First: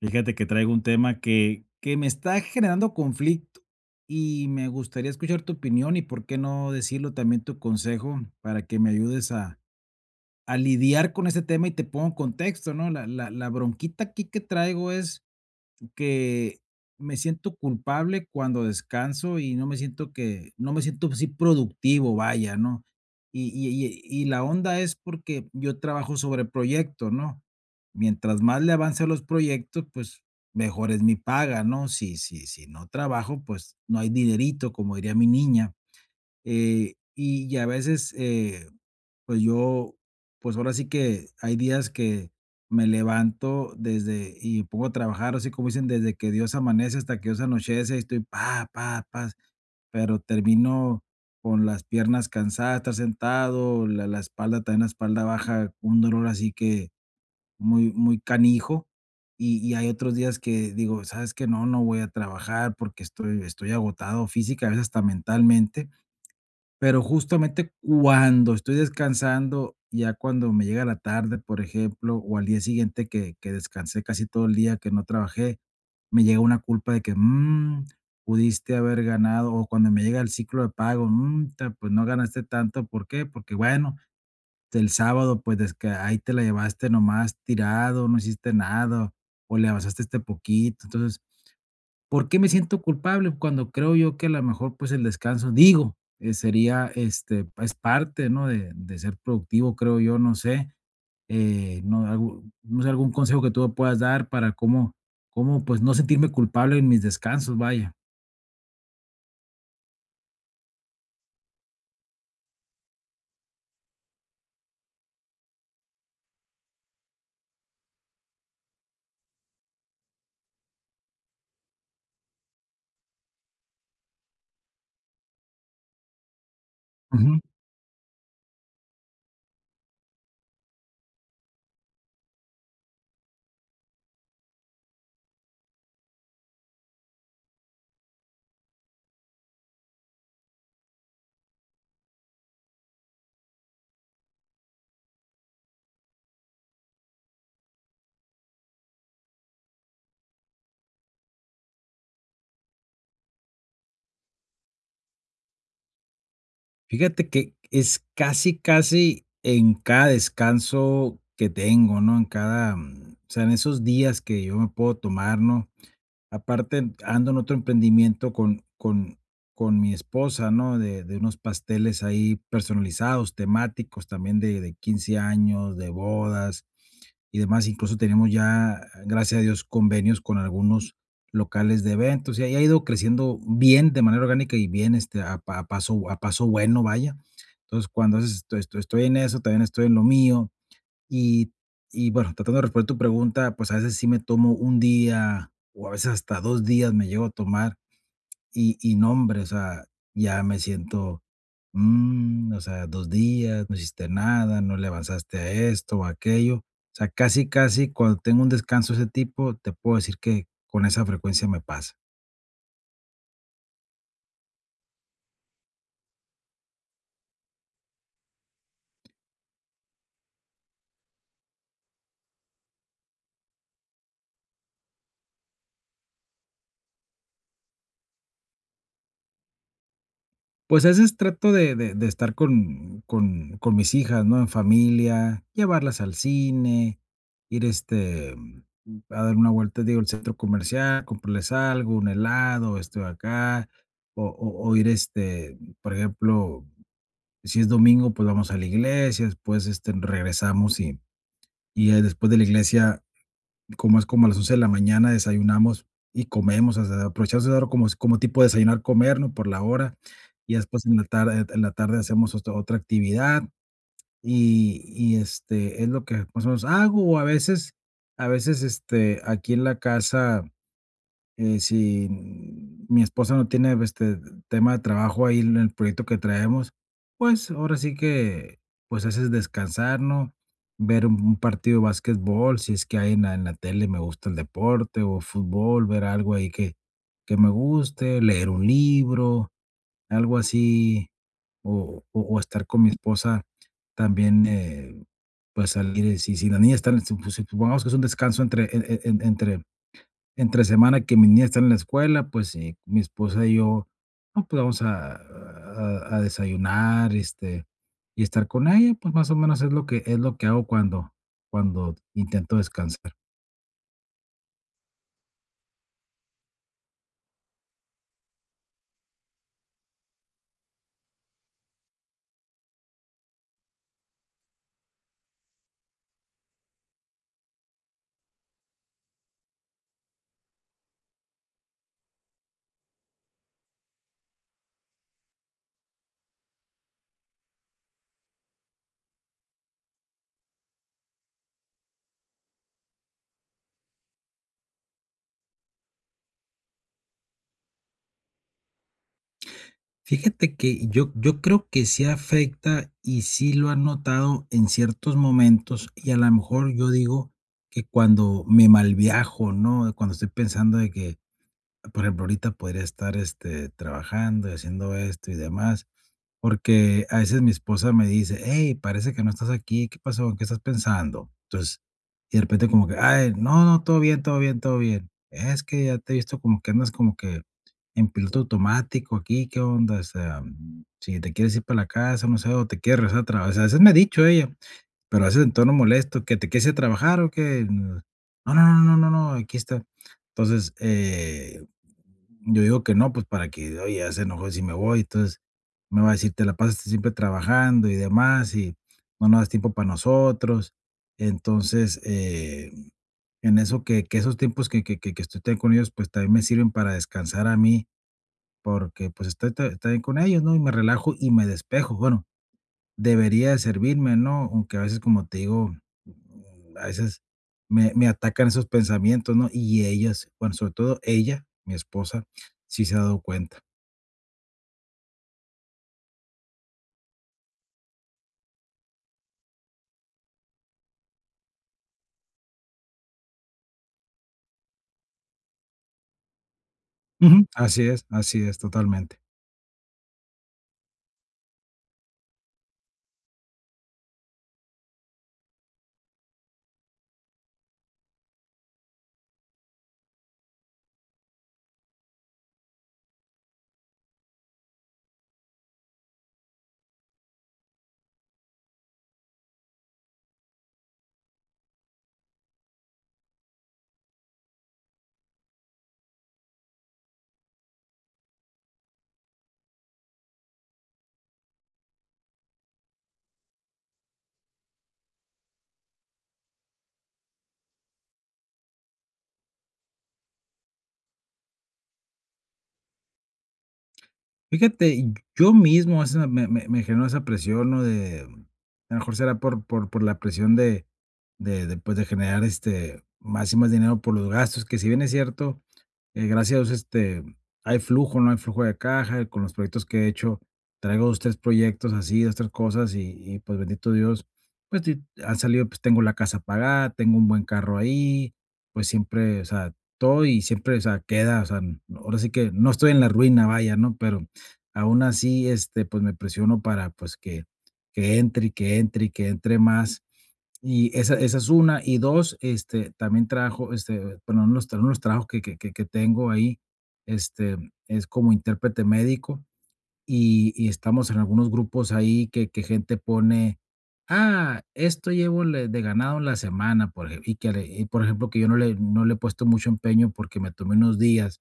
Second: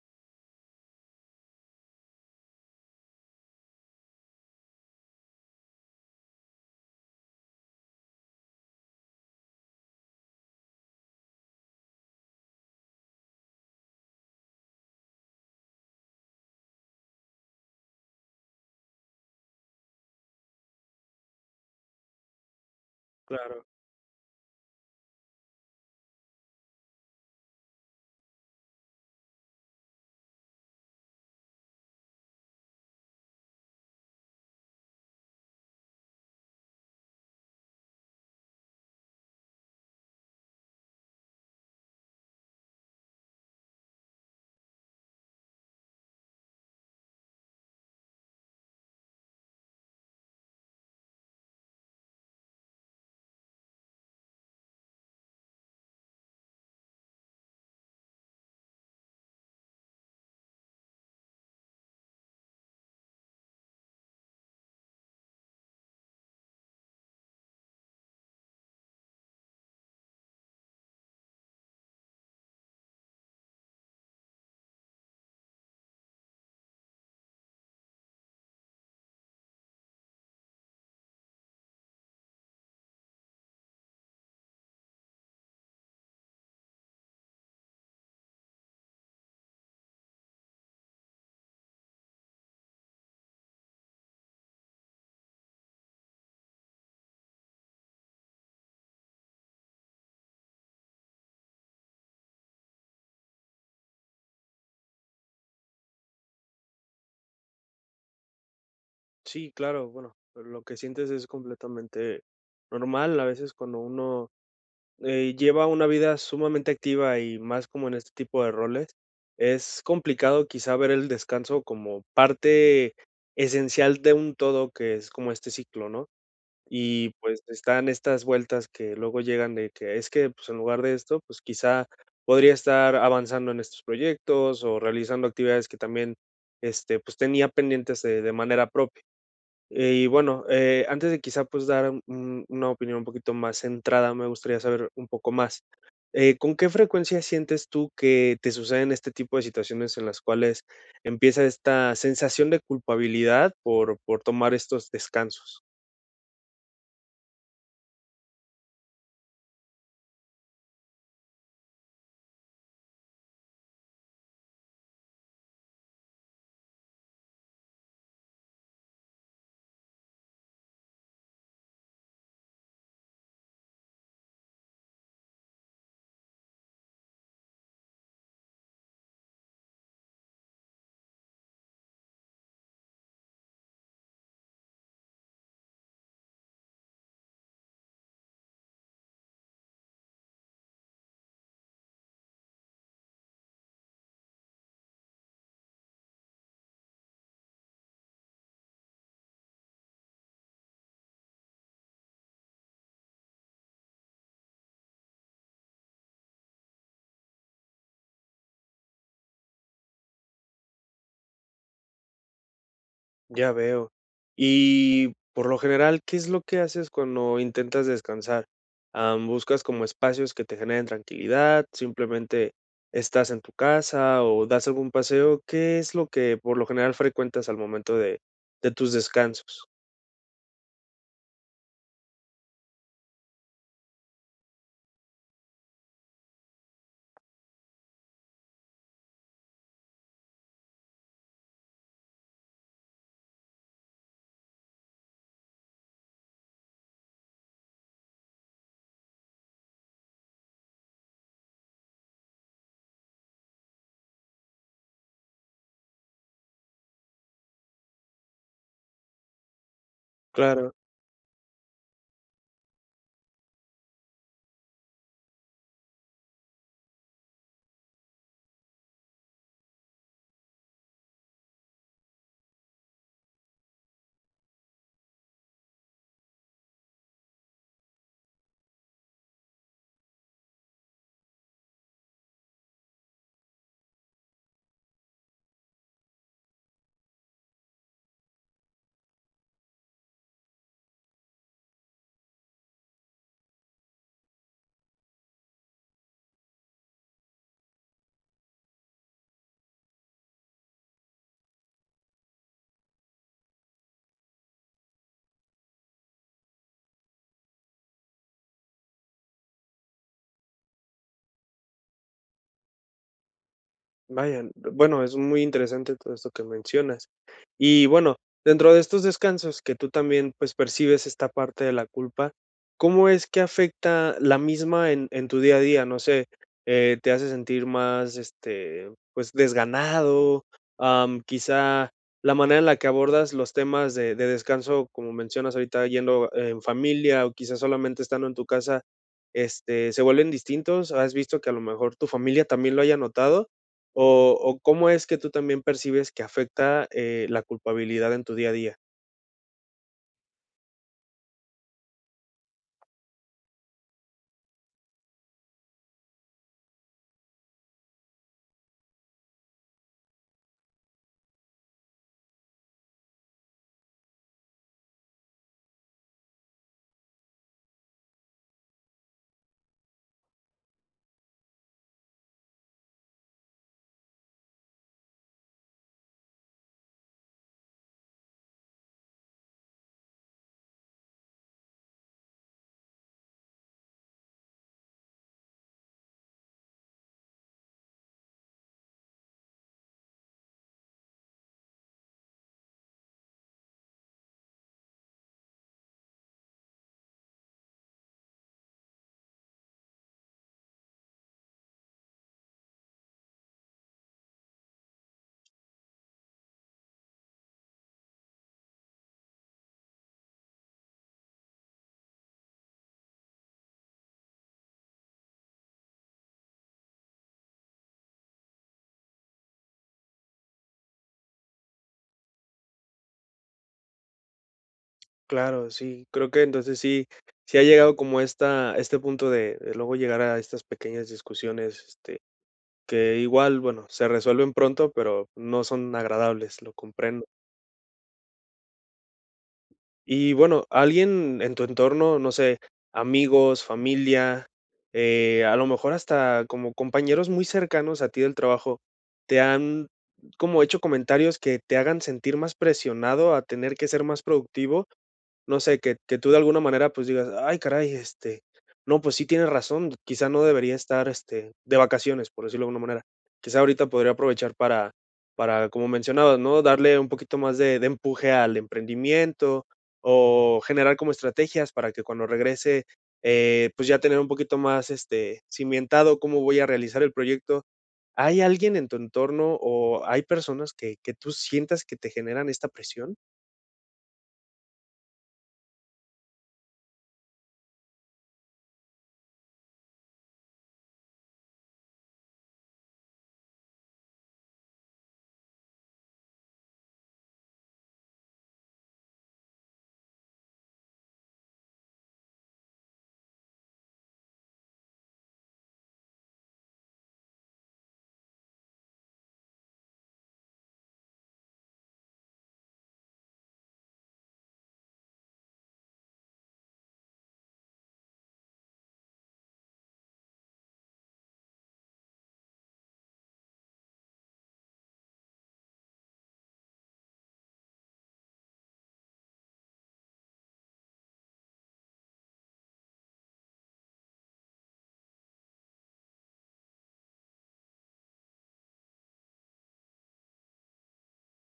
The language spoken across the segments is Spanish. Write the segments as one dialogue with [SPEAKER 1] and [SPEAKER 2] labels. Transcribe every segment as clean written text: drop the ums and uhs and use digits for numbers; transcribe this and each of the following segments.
[SPEAKER 1] Fíjate que traigo un tema que me está generando conflicto y me gustaría escuchar tu opinión y por qué no decirlo también tu consejo para que me ayudes a lidiar con este tema y te pongo en contexto, ¿no? La bronquita aquí que traigo es que me siento culpable cuando descanso y no me siento que no me siento así productivo, vaya, ¿no? Y
[SPEAKER 2] Claro,
[SPEAKER 1] y y y la onda es porque yo trabajo sobre proyecto, ¿no? Mientras más le avance a los proyectos, pues mejor es mi paga, ¿no? Si no trabajo, pues no hay dinerito, como diría mi niña. Y a veces, pues yo, pues ahora sí que hay días que me levanto desde y me pongo a trabajar, así como dicen, desde que Dios amanece hasta que Dios anochece, y estoy pa, pa, pa, pero termino con las piernas cansadas, estar sentado, la espalda también, la espalda baja, un dolor así que muy, muy canijo. Y hay otros días que digo, sabes que no, no voy a trabajar porque estoy, estoy agotado física, a veces hasta mentalmente, pero justamente cuando estoy descansando, ya cuando me llega la tarde, por ejemplo, o al día siguiente que descansé casi todo el día, que no trabajé, me llega una culpa de que "Mm, pudiste haber ganado", o cuando me llega el ciclo de pago, "Mm, ta, pues no ganaste tanto, ¿por qué?". Porque bueno, el sábado pues es que ahí te la llevaste nomás tirado, no hiciste nada, o le avanzaste este poquito. Entonces, ¿por qué me siento culpable? Cuando creo yo que a lo mejor, pues, el descanso, digo, sería, este, es parte, ¿no?, de ser productivo, creo yo, no sé, no algo no sé, algún consejo que tú me puedas dar para cómo cómo, pues, no sentirme culpable en mis descansos, vaya.
[SPEAKER 2] sí, claro, bueno, lo que sientes es completamente normal. A veces cuando uno lleva una vida sumamente activa y más como en este tipo de roles, es complicado quizá ver el descanso como parte esencial de un todo que es como este ciclo, ¿no? Y
[SPEAKER 1] Ujú.
[SPEAKER 2] pues están estas vueltas que luego llegan de que es que pues en lugar de esto, pues quizá podría estar avanzando en estos proyectos o realizando actividades que también este, pues tenía pendientes de manera propia. Y bueno, antes de quizá pues dar una opinión un poquito más centrada, me gustaría saber un poco más. ¿Con qué frecuencia sientes tú que te suceden este tipo de situaciones en las cuales empieza esta sensación de culpabilidad por tomar estos descansos?
[SPEAKER 1] Fíjate que es casi, casi en cada descanso que tengo, ¿no?, en cada, o sea, en esos días que yo me puedo tomar, ¿no? Aparte, ando en otro emprendimiento con mi esposa, ¿no? De unos pasteles ahí personalizados, temáticos, también de 15 años, de bodas y demás. Incluso tenemos ya, gracias a Dios, convenios con algunos locales de eventos, y ahí ha ido creciendo bien, de manera orgánica y bien, este, a pa a paso bueno, vaya. Entonces, cuando haces esto estoy en eso, también estoy en lo mío. Y y bueno, tratando de responder tu pregunta, pues, a veces sí me tomo un día, o a veces hasta 2 días me llego a tomar, y no, hombre, o sea, ya me siento, mm, o sea, 2 días, no hiciste nada, no le avanzaste a esto o a aquello. O sea, casi, casi cuando tengo un descanso de ese tipo, te puedo decir que con esa frecuencia me pasa.
[SPEAKER 2] Ya veo. Y por lo general, ¿qué es lo que haces cuando intentas descansar? Am, ¿buscas como espacios que te generen tranquilidad? ¿Simplemente estás en tu casa o das algún paseo? ¿Qué es lo que por lo general frecuentas al momento de tus descansos?
[SPEAKER 1] Pues a veces trato de estar con mis hijas, ¿no? En familia, llevarlas al cine, ir, este, a dar una vuelta, digo, al centro comercial, comprarles algo, un helado, esto de acá, o ir, este, por ejemplo, si es domingo, pues vamos a la iglesia, después, este, regresamos y ya después de la iglesia como es como a las 11 de la mañana desayunamos y comemos, o sea, aprovechamos esa hora como como tipo desayunar, comer, ¿no?, por la hora, y
[SPEAKER 2] Claro,
[SPEAKER 1] después en la tarde hacemos otra actividad y, este, es lo que más o menos hago, o a veces, este, aquí en la casa, si mi esposa no tiene, este, tema de trabajo ahí en el proyecto que traemos, pues, ahora sí que, pues, haces descansar, ¿no? Ver un partido de básquetbol si es que hay en la tele, me gusta el deporte o fútbol, ver algo ahí que me guste, leer un libro, algo así, o estar con mi esposa también, pues, salir, si la niña está en sup- supongamos que es un descanso entre en entre entre semana que mis niñas están en la escuela, pues sí, mi esposa y yo, no, pues vamos a desayunar, este, y estar con ella, pues más o menos es lo que hago cuando, cuando intento descansar.
[SPEAKER 2] vaya, bueno, es muy interesante todo esto que mencionas. Y bueno, dentro de estos descansos que tú también, pues, percibes esta parte de la culpa, ¿cómo es que afecta la misma en tu día a día? No sé, ¿te hace sentir más, este, pues, desganado? Am, quizá la manera en la que abordas los temas de descanso, como mencionas ahorita, yendo en familia o quizás solamente estando en tu casa, este, ¿se vuelven distintos? ¿Has visto que a lo mejor tu familia también lo haya notado? ¿O cómo es que tú también percibes que afecta, la culpabilidad en tu día a día?
[SPEAKER 1] Fíjate que yo creo que sí afecta y sí lo han notado en ciertos momentos y a lo mejor yo digo que cuando me malviajo, ¿no? Cuando estoy pensando de que, por ejemplo, ahorita podría estar, este, trabajando y haciendo esto y demás, porque a veces mi esposa me dice: "Hey, parece que no estás aquí, ¿qué pasó? ¿En qué estás pensando?". Entonces, y de repente como que: "Ay, no, no, todo bien, todo bien, todo bien". "Es que ya te he visto como que andas como que en piloto automático aquí, ¿qué onda? O sea, mm, si te quieres ir para la casa, no sé, o te quieres regresar a trabajar", a veces me ha dicho ella. Pero a veces en tono molesto, que te quieres trabajar o que no, no, no, no, no, no, aquí está. Entonces, yo digo que no, pues para que, oye, ya se enojó si me voy, entonces me va a decir, te la pasas siempre trabajando y demás, y no nos das tiempo para nosotros. Entonces, en eso que esos tiempos que estoy también con ellos, pues también me sirven para descansar a mí, porque pues estoy ta- también con ellos, ¿no? Y me relajo y me despejo. Bueno, debería de servirme, ¿no? Aunque a veces, como te digo, a veces me atacan esos pensamientos, ¿no? Y ellas, bueno, sobre todo ella, mi esposa, sí se ha dado cuenta.
[SPEAKER 2] Claro, sí, creo que entonces sí ha llegado como esta este punto de luego llegar a estas pequeñas discusiones, este, que igual, bueno, se resuelven pronto, pero no son agradables, lo comprendo.
[SPEAKER 1] Ujú, así es, así es, totalmente.
[SPEAKER 2] Y bueno, alguien en tu entorno, no sé, amigos, familia, a lo mejor hasta como compañeros muy cercanos a ti del trabajo, ¿te han como hecho comentarios que te hagan sentir más presionado a tener que ser más productivo? No sé, que tú de alguna manera, pues, digas: "Ay, caray, este, no, pues sí tienes razón, quizá no debería estar, este, de vacaciones", por decirlo de alguna manera. Quizá ahorita podría aprovechar para, como mencionabas, ¿no?, darle un poquito más de empuje al emprendimiento, o generar como estrategias para que cuando regrese, pues, ya tener un poquito más, este, cimentado cómo voy a realizar el proyecto. ¿Hay alguien en tu entorno, o hay personas que tú sientas que te generan esta presión?
[SPEAKER 1] Fíjate, yo mismo a veces me genero esa presión, ¿no? De, a lo mejor será por la presión pues, de generar este, más y más dinero por los gastos, que si bien es cierto, gracias a Dios, este, hay flujo, ¿no? Hay flujo de caja, con los proyectos que he hecho, traigo 2 3 proyectos así, 2 3 cosas y, pues, bendito Dios, pues, ti han salido, pues, tengo la casa pagada, tengo un buen carro ahí, pues, siempre, o sea, todo y siempre, o sea, queda, o sea, n- ahora sí que no estoy en la ruina, vaya, ¿no? Pero aún así, este, pues, me presiono para, pues, que entre, y que entre, y que entre más, y esa es una, y 2 este, también trajo, este, bueno, uno de los tra unos trabajos que tengo ahí, este, es como intérprete médico, y estamos en algunos grupos ahí que gente pone: "Ah, esto llevo le de ganado en la semana", por ejemplo y que le y por ejemplo, que yo no le he puesto mucho empeño porque me tomé unos días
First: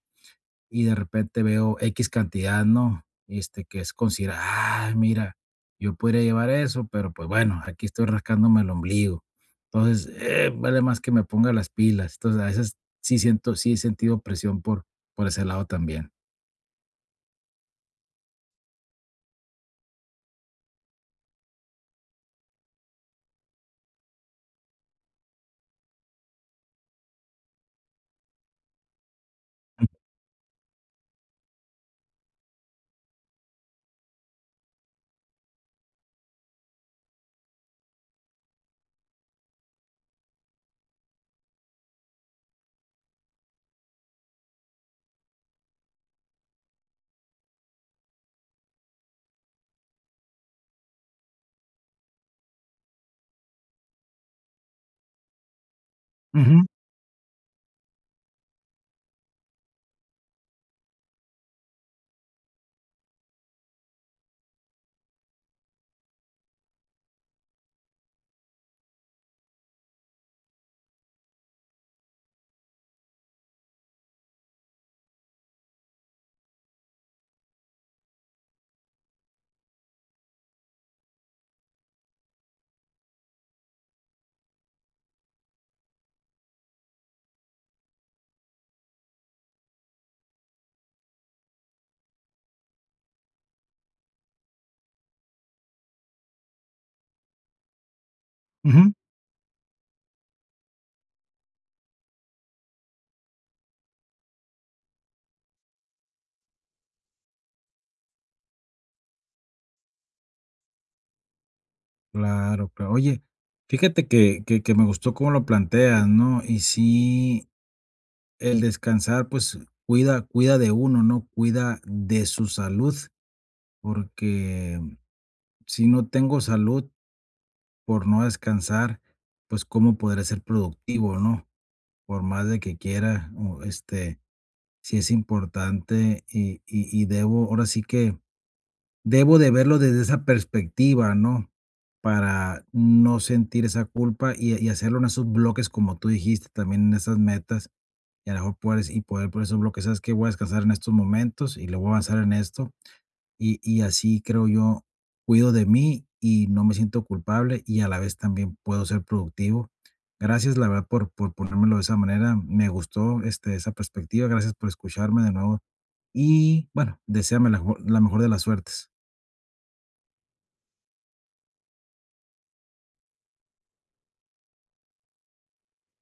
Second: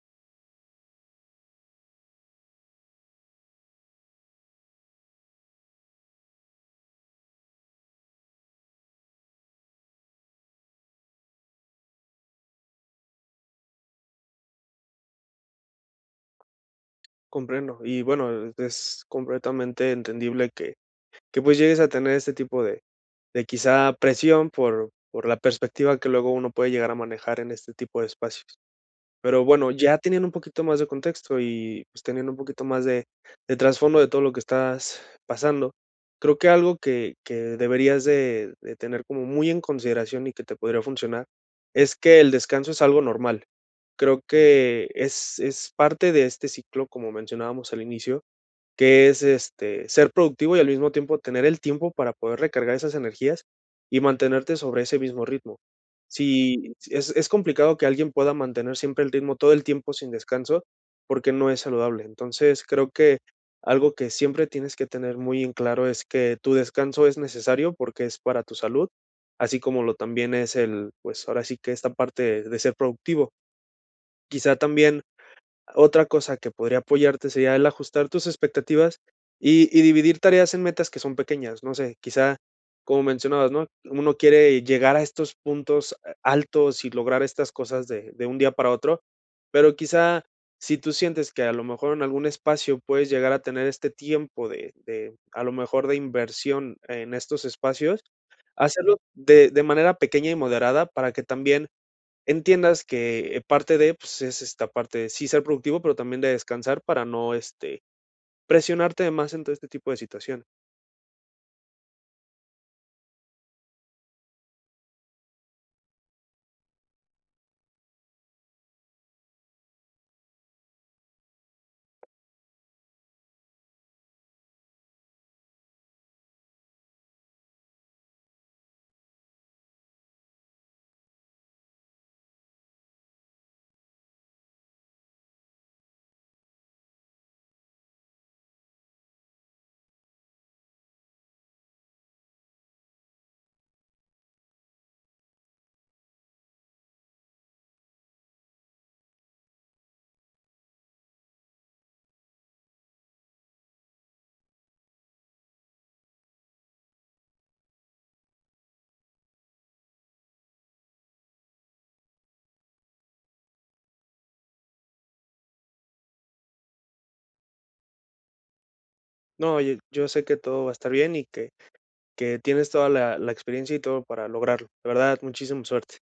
[SPEAKER 1] y de repente veo X cantidad, ¿no? Este, que es considerar, ah, mira, yo podría llevar eso, pero pues bueno, aquí estoy rascándome el ombligo. Entonces, vale más que me ponga las pilas. Entonces, a veces sí siento, sí he sentido presión por ese lado también.
[SPEAKER 2] Comprendo. Y bueno, es completamente entendible que, pues, llegues a tener este tipo de quizá presión por la perspectiva que luego uno puede llegar a manejar en este tipo de espacios. Pero bueno, ya teniendo un poquito más de contexto y, pues, teniendo un poquito más de trasfondo de todo lo que estás pasando, creo que algo que deberías de tener como muy en consideración y que te podría funcionar, es que el descanso es algo normal. Creo que es parte de este ciclo, como mencionábamos al inicio, que es, este, ser productivo y al mismo tiempo tener el tiempo para poder recargar esas energías y mantenerte sobre ese mismo ritmo.
[SPEAKER 1] Ujú,
[SPEAKER 2] Si es complicado que alguien pueda mantener siempre el ritmo todo el tiempo sin descanso, porque no es saludable. Entonces, creo que algo que siempre tienes que tener muy en claro es que tu descanso es necesario porque es para tu salud, así como lo también es el, pues, ahora sí que esta parte de ser productivo. Quizá también otra cosa que podría apoyarte sería el ajustar tus expectativas y dividir tareas en metas que son pequeñas. No sé, quizá, como mencionabas, ¿no? Uno quiere llegar a estos puntos a altos y lograr estas cosas de un día para otro, pero quizá si tú sientes que a lo mejor en algún espacio puedes llegar a tener este tiempo de a lo mejor, de inversión en estos espacios,
[SPEAKER 1] ujú,
[SPEAKER 2] hacerlo de manera pequeña y moderada para que también entiendas que, parte de, pues, es esta parte de sí ser productivo, pero también de descansar para no, este, presionarte de más en todo este tipo de situación.
[SPEAKER 1] claro, claro. Oye, fíjate que me gustó cómo lo planteas, ¿no? Y sí, el descansar, pues cuida, cuida de uno, ¿no? Cuida de su salud, porque si no tengo salud por no descansar, pues cómo podré ser productivo, ¿no? Por más de que quiera, o este, si es importante y debo, ahora sí que debo de verlo desde esa perspectiva, ¿no? Para no sentir esa culpa y hacerlo en esos bloques, como tú dijiste, también en esas metas, y a lo mejor puedes, y poder por esos bloques, sabes que voy a descansar en estos momentos y le voy a avanzar en esto y así creo yo, cuido de mí y no me siento culpable y a la vez también puedo ser productivo. Gracias, la verdad, por ponérmelo de esa manera. Me gustó, este, esa perspectiva. Gracias por escucharme de nuevo y, bueno, deséame la jo la mejor de las suertes.
[SPEAKER 2] No, oye, yo sé que todo va a estar bien y que tienes toda la experiencia y todo para lograrlo. De verdad, muchísima suerte.